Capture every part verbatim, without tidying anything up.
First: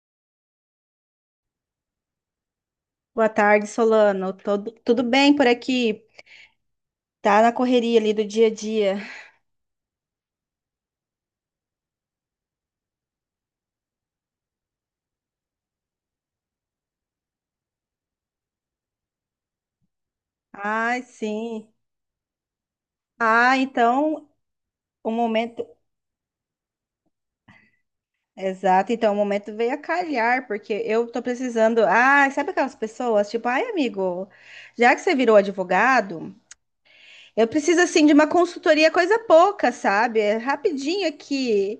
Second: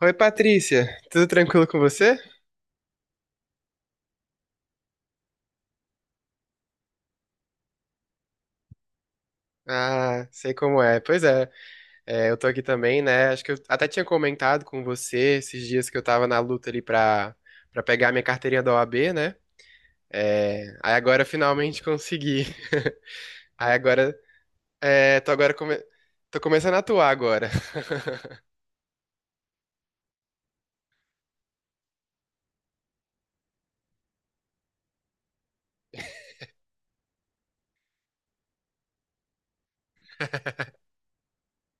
Oi, Patrícia, tudo tranquilo com você? Boa tarde, Solano. Todo- tudo bem por aqui? Tá na correria ali do dia a dia. Ah, sei como é. Pois é, é, eu tô aqui também, né? Acho que eu até tinha comentado com você esses dias que eu tava na luta ali pra, pra pegar minha carteirinha da O A B, né? É, aí Ai, agora eu sim. finalmente consegui. Ah, Aí agora, então o é, tô agora momento. come... tô começando a atuar agora. Exato, então o momento veio a calhar, porque eu tô precisando. Ah, sabe aquelas pessoas? Tipo, ai, amigo, já que você virou advogado, eu preciso assim de uma consultoria, coisa pouca, sabe? É rapidinho aqui.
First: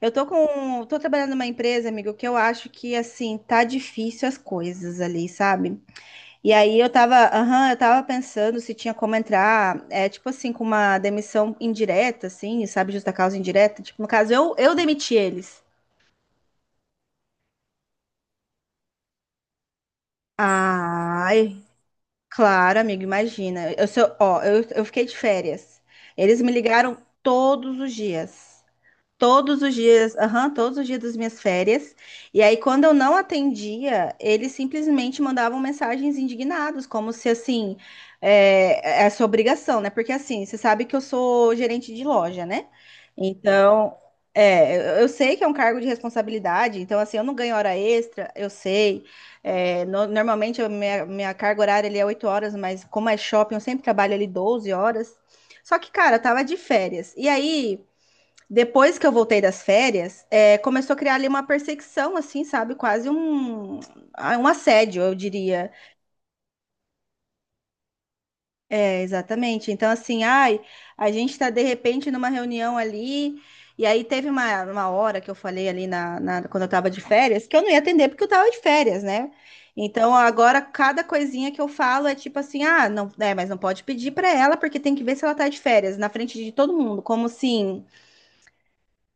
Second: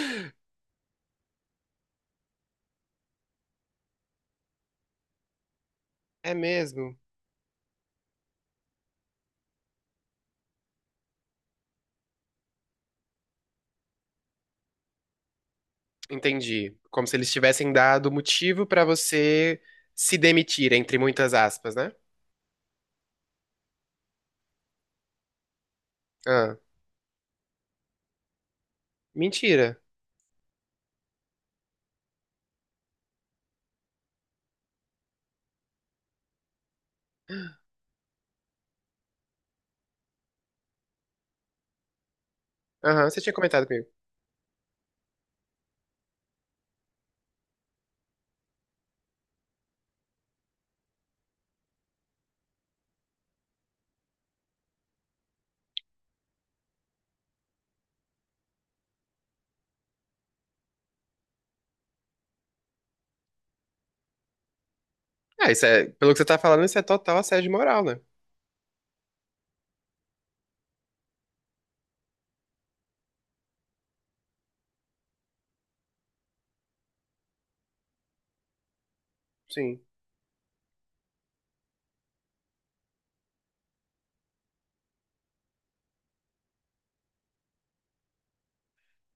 Eu tô com. Tô trabalhando numa empresa, amigo, que eu acho que assim, tá difícil as coisas ali, sabe? É E aí eu mesmo? tava, aham, eu tava pensando se tinha como entrar, é, tipo assim, com uma demissão indireta, assim, sabe, justa causa indireta. Tipo, no caso, eu, eu demiti eles. Entendi. Como se eles tivessem dado motivo pra você se demitir, entre muitas Ai, aspas, né? claro, amigo, imagina. Eu sou, ó, eu, eu fiquei de férias. Eles me Ah, ligaram todos os dias. Todos os mentira. dias, aham, todos os dias das minhas férias. E aí, quando eu não atendia, eles simplesmente mandavam mensagens indignados, como se assim, é, é sua obrigação, né? Porque assim, você sabe que eu sou gerente de loja, né? Aham, você tinha comentado comigo. Então, é, eu eu sei que é um cargo de responsabilidade, então assim, eu não ganho hora extra, eu sei. É, no- normalmente, a minha, minha carga horária ali é oito horas, mas como é shopping, eu sempre trabalho ali doze horas. Só que, cara, eu tava de férias. E aí. Depois que eu voltei das férias, é, começou a criar ali uma perseguição, assim, sabe? Quase um, ah, um assédio, eu Ah, isso diria. é, pelo que você tá falando, isso é total assédio moral, né? É, exatamente. Então, assim, ai, a gente tá de repente numa reunião ali. E aí teve uma, uma hora que eu falei ali na, na- quando eu tava de férias, que eu não ia atender porque eu tava de férias, né? Sim. Então agora cada coisinha que eu falo é tipo assim, ah, não, é, mas não pode pedir pra ela porque tem que ver se ela tá de férias na frente de todo mundo, como assim,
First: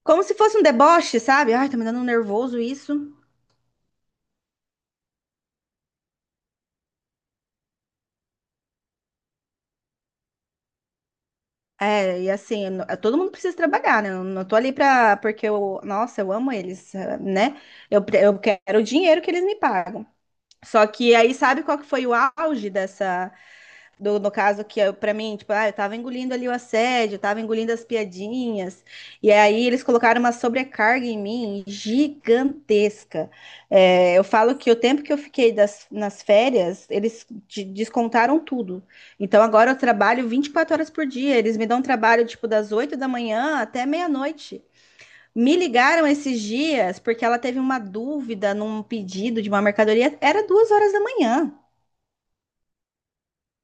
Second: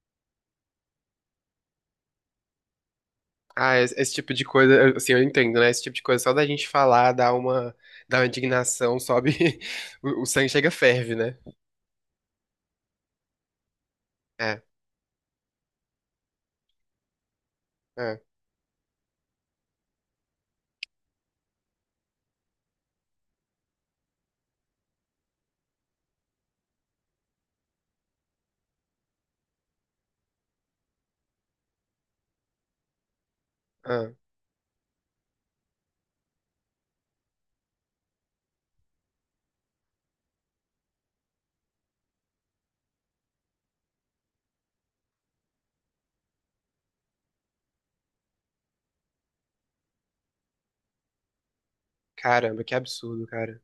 como se fosse um deboche, sabe? Ai, tá me dando um nervoso isso. Ah, esse, esse tipo de coisa, eu- assim, eu entendo, né? Esse tipo de coisa, só da gente falar, dá uma, dá uma indignação, sobe, o, o sangue chega, ferve, né? É, e assim, eu todo mundo precisa trabalhar, né? Eu não tô É, ali pra, porque eu, nossa, eu amo eles, eh, né? Eu, pre- é, eu quero o dinheiro que eles me pagam. Só que aí, sabe qual que foi o auge dessa, do- no caso que eu- pra mim, tipo, ah, eu tava engolindo ali o assédio, eu tava engolindo as piadinhas, e aí eles colocaram uma sobrecarga em mim gigantesca. é. É, eu falo que o tempo que eu fiquei das- nas férias, eles de- descontaram tudo. Então agora eu trabalho vinte e quatro horas por dia, eles me dão trabalho, tipo, das oito da manhã até meia-noite. Me ligaram esses dias porque ela teve uma dúvida num pedido de uma mercadoria, era duas horas da manhã. Caramba, que absurdo, cara.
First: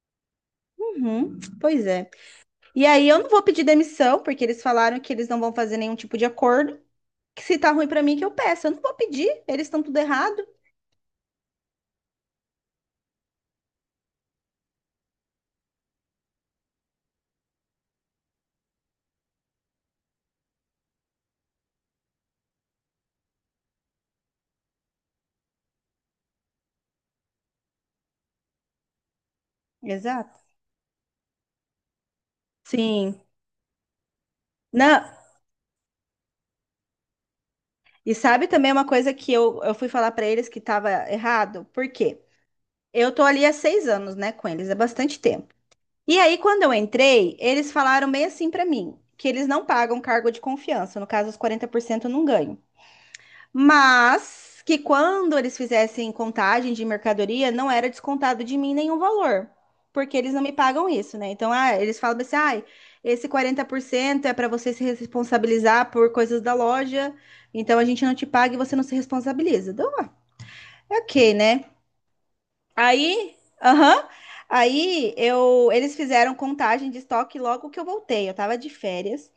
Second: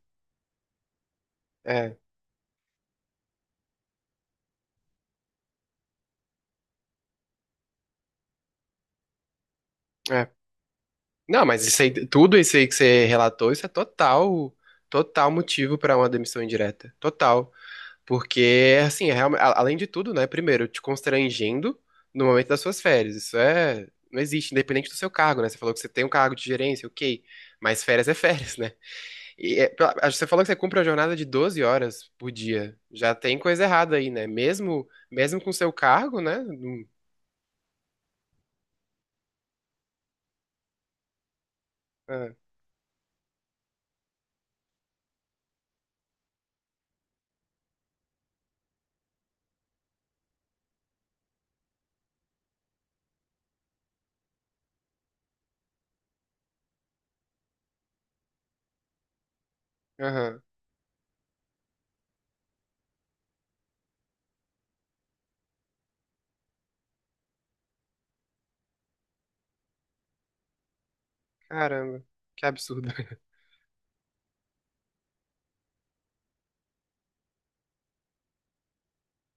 Uhum, pois É, é. E aí eu não vou pedir demissão, porque eles falaram que eles não vão fazer nenhum tipo de acordo. Que se tá ruim pra mim, que eu peço. Eu não vou pedir, eles estão tudo é. errado. Não, mas isso aí, tudo isso aí que você relatou, isso é total, total motivo pra uma demissão indireta. Total. Porque, assim, é realme- a- além de tudo, né? Primeiro, te constrangendo no momento das suas férias. Isso é. Não existe, independente do seu cargo, né? Você falou que você tem um cargo de gerência, ok. Mas férias é férias, né? E é, pra- acho que você Exato. falou que você cumpre a jornada de doze horas por dia. Já Sim. tem coisa errada aí, né? Mesmo, Não. mesmo com seu cargo, né? Hum, E sabe também uma coisa que eu, eu fui falar pra eles que tava errado? Por quê? ah, Eu tô ali há seis anos, né, com eles, é bastante tempo. E aí, quando eu entrei, eles falaram bem assim pra mim, que eles não pagam cargo de confiança. No caso, os quarenta por cento eu não ganho. Mas que quando eles fizessem contagem de mercadoria, não era descontado de mim nenhum valor, porque eles Aham. não me pagam isso, né? Então, ah, eles falam assim, ai, esse quarenta por cento é para você se responsabilizar por coisas da loja, então a gente não te paga e você não se responsabiliza. Então, é ok, né? Caramba, que absurdo. Aí, aham, aí eu, eles fizeram contagem de estoque logo que eu voltei, eu tava de férias.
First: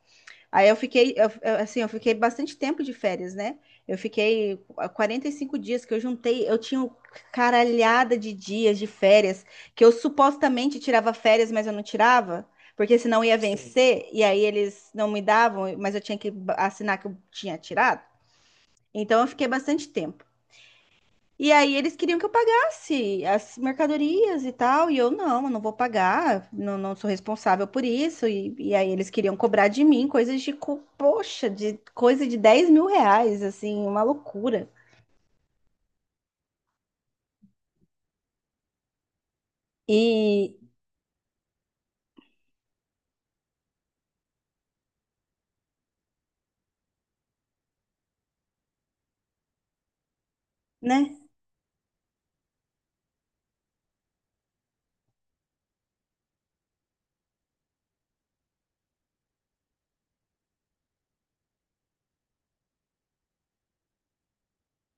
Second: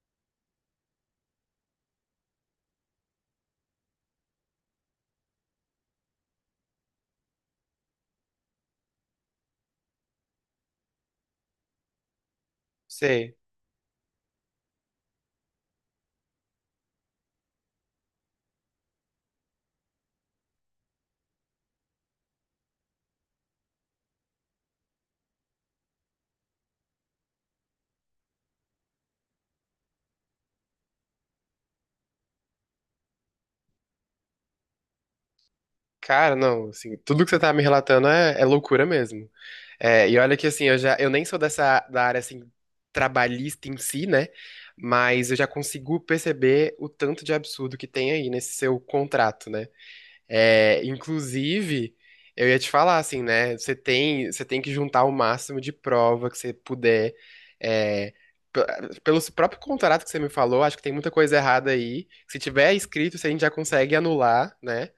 Aí eu fiquei, eu- eu- assim, eu fiquei bastante tempo de férias, né? Eu fiquei quarenta e cinco dias que eu juntei, eu tinha um caralhada de dias de férias, que eu supostamente tirava férias, mas eu não tirava, porque senão ia, Sei. sim, vencer, e aí eles não me davam, mas eu tinha que assinar que eu tinha tirado. Então eu fiquei bastante tempo. E aí eles queriam que eu pagasse as mercadorias e tal, e eu não, eu não vou pagar, não, não sou responsável por isso. E, e aí eles queriam cobrar de mim coisas de, co- poxa, de coisa de dez mil reais, assim, uma loucura. Cara, não, assim, tudo que você tá me relatando é, é loucura mesmo. É, e olha que E, assim, eu já eu nem sou dessa da área assim trabalhista em si, né? Mas eu já consigo perceber o tanto de absurdo que tem aí nesse seu contrato, né? É, né? inclusive, eu ia te falar assim, né? Você tem você tem que juntar o máximo de prova que você puder. É, p- pelo próprio contrato que você me falou, acho que tem muita coisa errada aí. Se tiver escrito, se a gente já consegue anular, né?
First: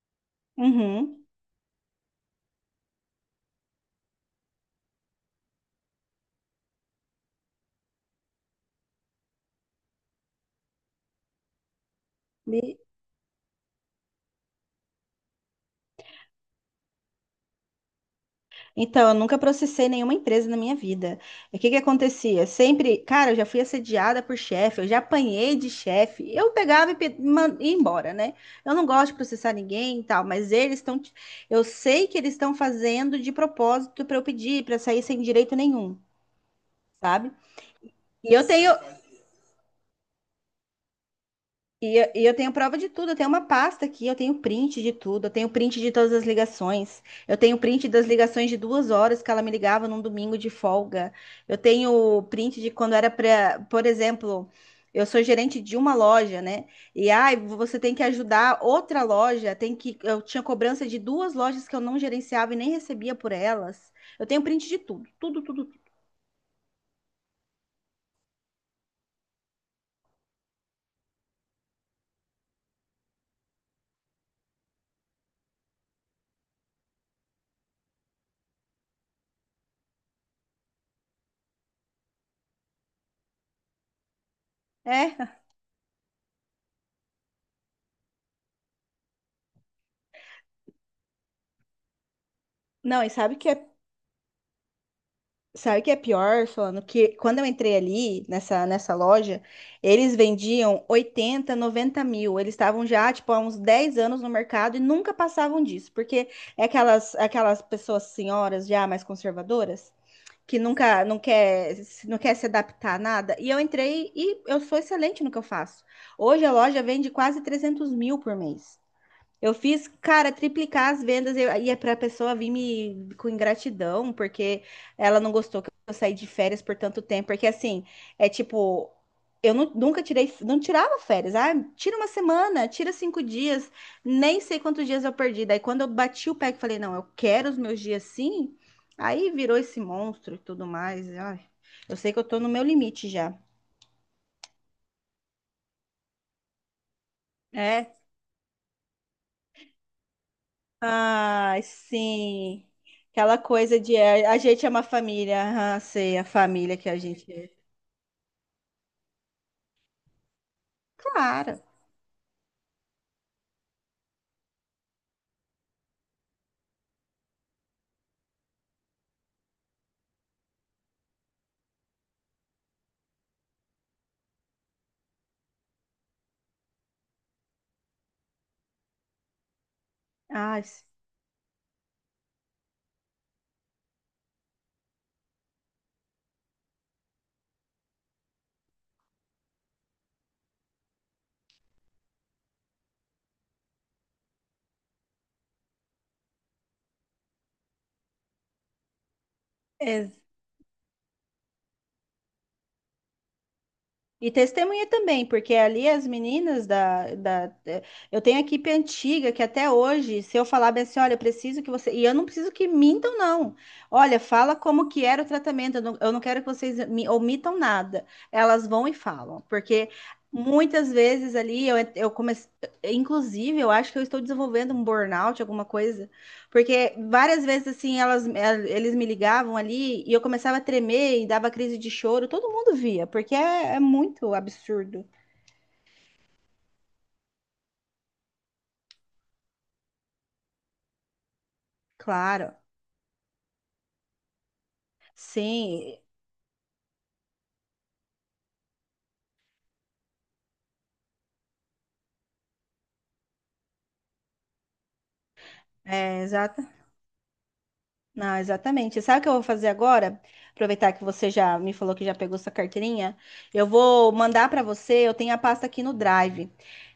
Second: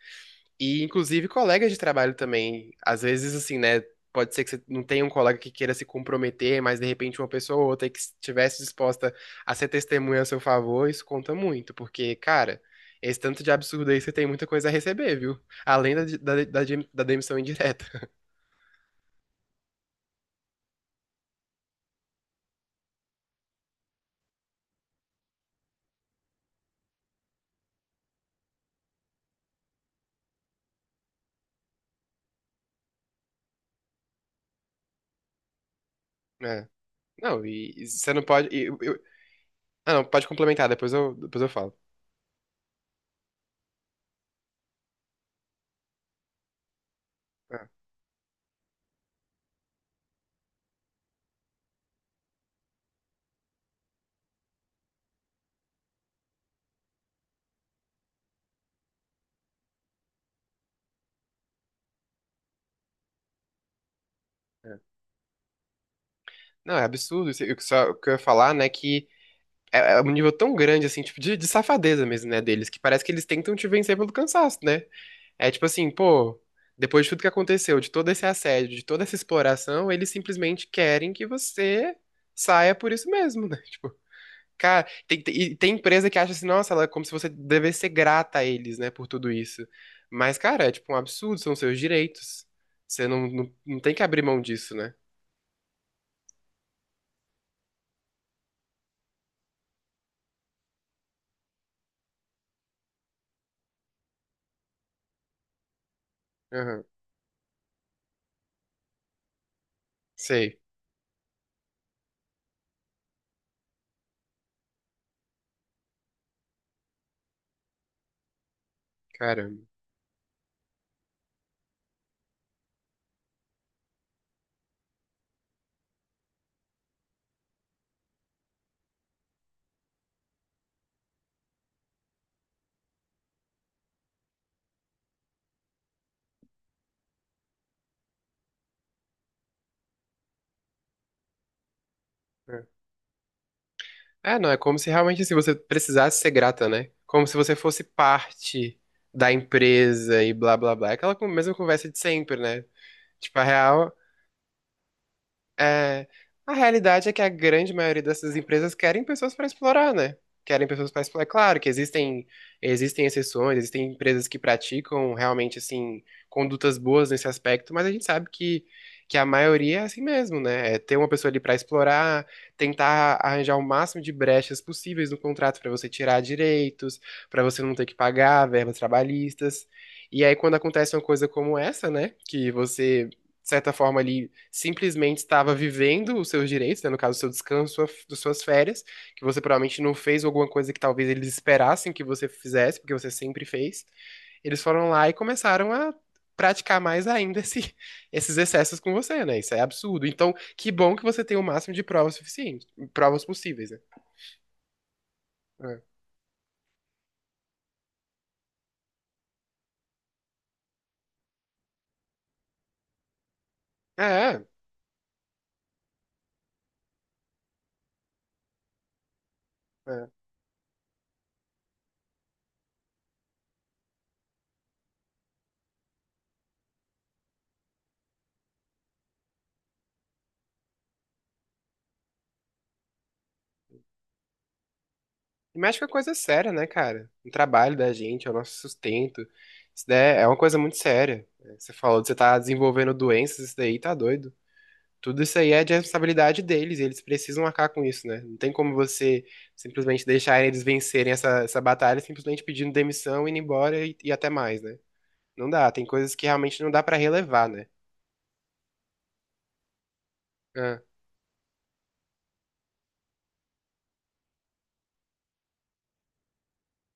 E, Uhum. inclusive, colegas de trabalho também. Às vezes, assim, né? Pode ser que você não tenha um colega que queira se comprometer, mas de repente uma pessoa ou outra que estivesse disposta a ser testemunha a seu favor, isso conta muito, porque, cara, esse tanto de absurdo aí você tem muita coisa a receber, viu? Além da, da, da, dem- da demissão indireta. Então, eu nunca processei nenhuma empresa na minha vida. E o que que acontecia? Sempre, cara, eu já fui assediada por chefe, eu já apanhei de chefe. Eu pegava e pe- man- ia embora, né? Eu não gosto de processar ninguém e tal, mas eles estão, t- eu sei que eles estão fazendo de propósito para eu pedir, para sair sem direito nenhum, né? sabe? Não, e, e você não E eu pode. e- tenho, eu- eu- ah, não, pode complementar, depois eu, depois eu falo. E eu, e eu tenho prova de tudo, eu tenho uma pasta aqui, eu tenho print de tudo, eu tenho print de todas as ligações, eu tenho É. print das ligações de duas horas que ela me ligava num domingo de folga, eu tenho print de quando era pra, por exemplo, eu sou gerente de uma loja, né? E ai, você tem que ajudar outra loja, tem que, eu tinha cobrança de duas lojas que eu não gerenciava e nem recebia por elas. Eu tenho print de É. tudo, tudo, tudo, tudo. Não, é absurdo. isso- O que só- o que eu ia falar, né, que é, é um nível tão grande, assim, tipo, de, de safadeza mesmo, né, deles, que parece que eles tentam te vencer pelo cansaço, né? É tipo assim, pô, depois de tudo que aconteceu, de todo esse assédio, de toda essa exploração, eles simplesmente querem que você saia por isso mesmo, né? Tipo, cara, tem, tem- É, e tem empresa que acha assim, nossa, ela é como se você devesse ser grata a eles, né, por tudo isso. Mas, cara, é tipo um absurdo, são seus direitos. não, Você e não, sabe que não, é. não tem que abrir mão disso, né? Sabe o que é pior, falando que quando eu entrei ali nessa, nessa loja, eles vendiam oitenta, noventa mil. Eles estavam já, tipo, há uns dez anos no mercado e nunca passavam disso, porque é Aham, aquelas, aquelas pessoas senhoras já mais conservadoras que sei, nunca não quer, se- não quer se adaptar a nada. E eu entrei e eu sou excelente no que eu faço. Hoje a loja vende quase trezentos mil por mês. Eu caramba. fiz, cara, triplicar as vendas e e é pra pessoa vir me com ingratidão, porque ela não gostou que eu saí de férias por tanto tempo. Porque assim, é tipo, eu nu- nunca tirei, não tirava férias. Ah, tira uma semana, tira cinco dias, nem sei quantos dias eu perdi. Daí quando eu bati o pé que falei, não, eu quero os meus dias sim, aí virou esse monstro e tudo mais. Ai, eu sei que eu tô no meu É. limite já. É, não, é como se realmente assim, você precisasse ser grata, né? Como se você fosse É. parte da empresa e blá blá blá. Aquela con- mesma Ai, conversa de sempre, né? sim. Aquela Tipo, a coisa real de é, a gente é uma família, ah, é, sei, a a família que a realidade é que a gente é. grande maioria dessas empresas querem pessoas para explorar, né? Querem pessoas para explorar. É Claro Claro. que existem, existem exceções, existem empresas que praticam realmente, assim, condutas boas nesse aspecto, mas a gente sabe que, que a maioria é assim mesmo, né? É ter uma pessoa ali para explorar, tentar arranjar o máximo de brechas possíveis no contrato para você tirar direitos, para você não ter que pagar verbas trabalhistas. E aí, quando Ai, acontece uma coisa como essa, né? Que você de certa forma, ali simplesmente estava vivendo os seus direitos, né, no caso, o seu descanso, sua, das suas férias, que você provavelmente não fez alguma coisa que talvez eles esperassem que você fizesse, porque você sempre fez. Eles foram lá e começaram a praticar mais ainda esse- esses excessos com você, né? Isso é absurdo. Então, que bom que você tem o máximo de provas suficientes, provas possíveis, né? e testemunha também, porque ali as meninas da, da. eh, Eu tenho a equipe antiga que até hoje, se eu falar bem assim, olha, eu preciso que você. E eu não preciso que mintam, não. É, Olha, é. fala como que era o tratamento. Eu não, eu não quero que vocês me omitam nada. Elas vão e falam. Porque É. muitas vezes ali eu, eu comecei. Inclusive, eu acho que eu estou desenvolvendo um burnout, alguma coisa porque várias vezes, assim, elas, el- eles me ligavam ali e eu começava a tremer e dava crise de choro. Todo mundo via, porque é, é muito absurdo. E mexe com a coisa séria, né, cara? O trabalho da gente, é o nosso sustento. Isso daí é uma coisa muito séria. Você falou que você tá Claro, desenvolvendo doenças, isso daí tá doido. Tudo isso aí é de sim, responsabilidade deles, e eles precisam arcar com isso, né? Não tem como você simplesmente deixar eles vencerem essa, essa batalha simplesmente pedindo demissão, indo embora e, e até mais, né? Não dá, tem coisas que é. realmente não dá pra relevar, né? Não, exatamente. Sabe o que eu vou fazer agora? Ah, Aproveitar que você já me falou que já pegou sua carteirinha. Eu vou mandar para você. Eu tenho a pasta aqui no Drive,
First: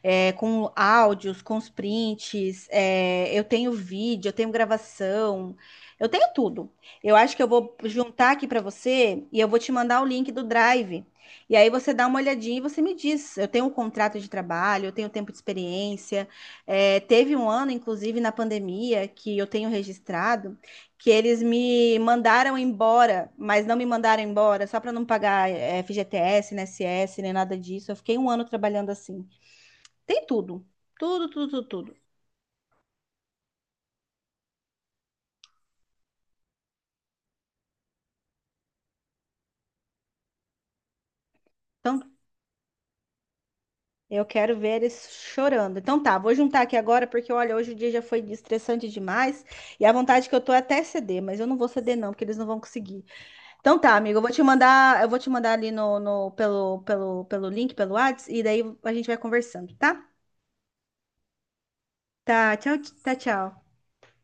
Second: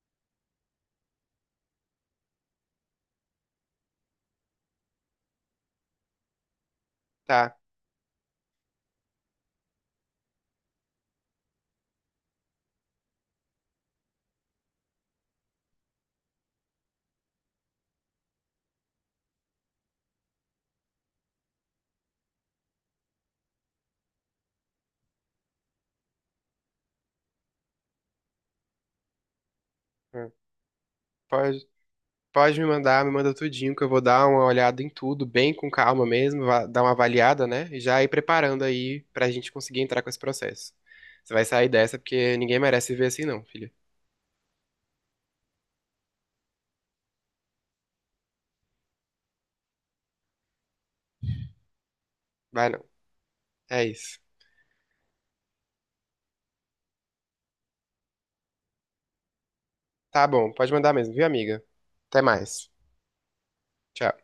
é, com áudios, com os prints. É, eu tenho vídeo, eu tenho gravação, eu tenho tudo. Eu acho que eu tá. vou juntar aqui para você e eu vou te mandar o link do Drive. E aí você dá uma olhadinha e você me diz. Eu tenho um contrato de trabalho, eu tenho tempo de experiência. É, teve um ano, inclusive, na pandemia, que eu tenho registrado que eles me mandaram embora, mas não me mandaram embora só para não pagar eh, F G T S, I N S S, nem nada disso. Eu fiquei um ano trabalhando assim. Tem Ah, tudo, tudo, tudo, pode. tudo, tudo. Pode me mandar, me manda tudinho, que eu vou dar uma olhada em tudo, bem com calma mesmo, va- dar uma avaliada, né? E já ir preparando aí pra gente conseguir entrar com esse processo. Você vai sair dessa Então, porque ninguém merece viver assim, não, filha. eu quero ver eles chorando. Então tá, vou juntar aqui agora porque olha, hoje o dia já foi estressante demais e a vontade que eu tô é até ceder, mas eu não vou ceder não, porque eles não vão Vai não. conseguir. Então É tá, amigo, isso. eu vou te mandar, eu vou te mandar ali no, no pelo pelo pelo link, pelo WhatsApp e daí a gente vai conversando, tá? Tá bom, pode mandar mesmo, viu, amiga? Até Tá, mais. tchau, tá, tchau. Tchau.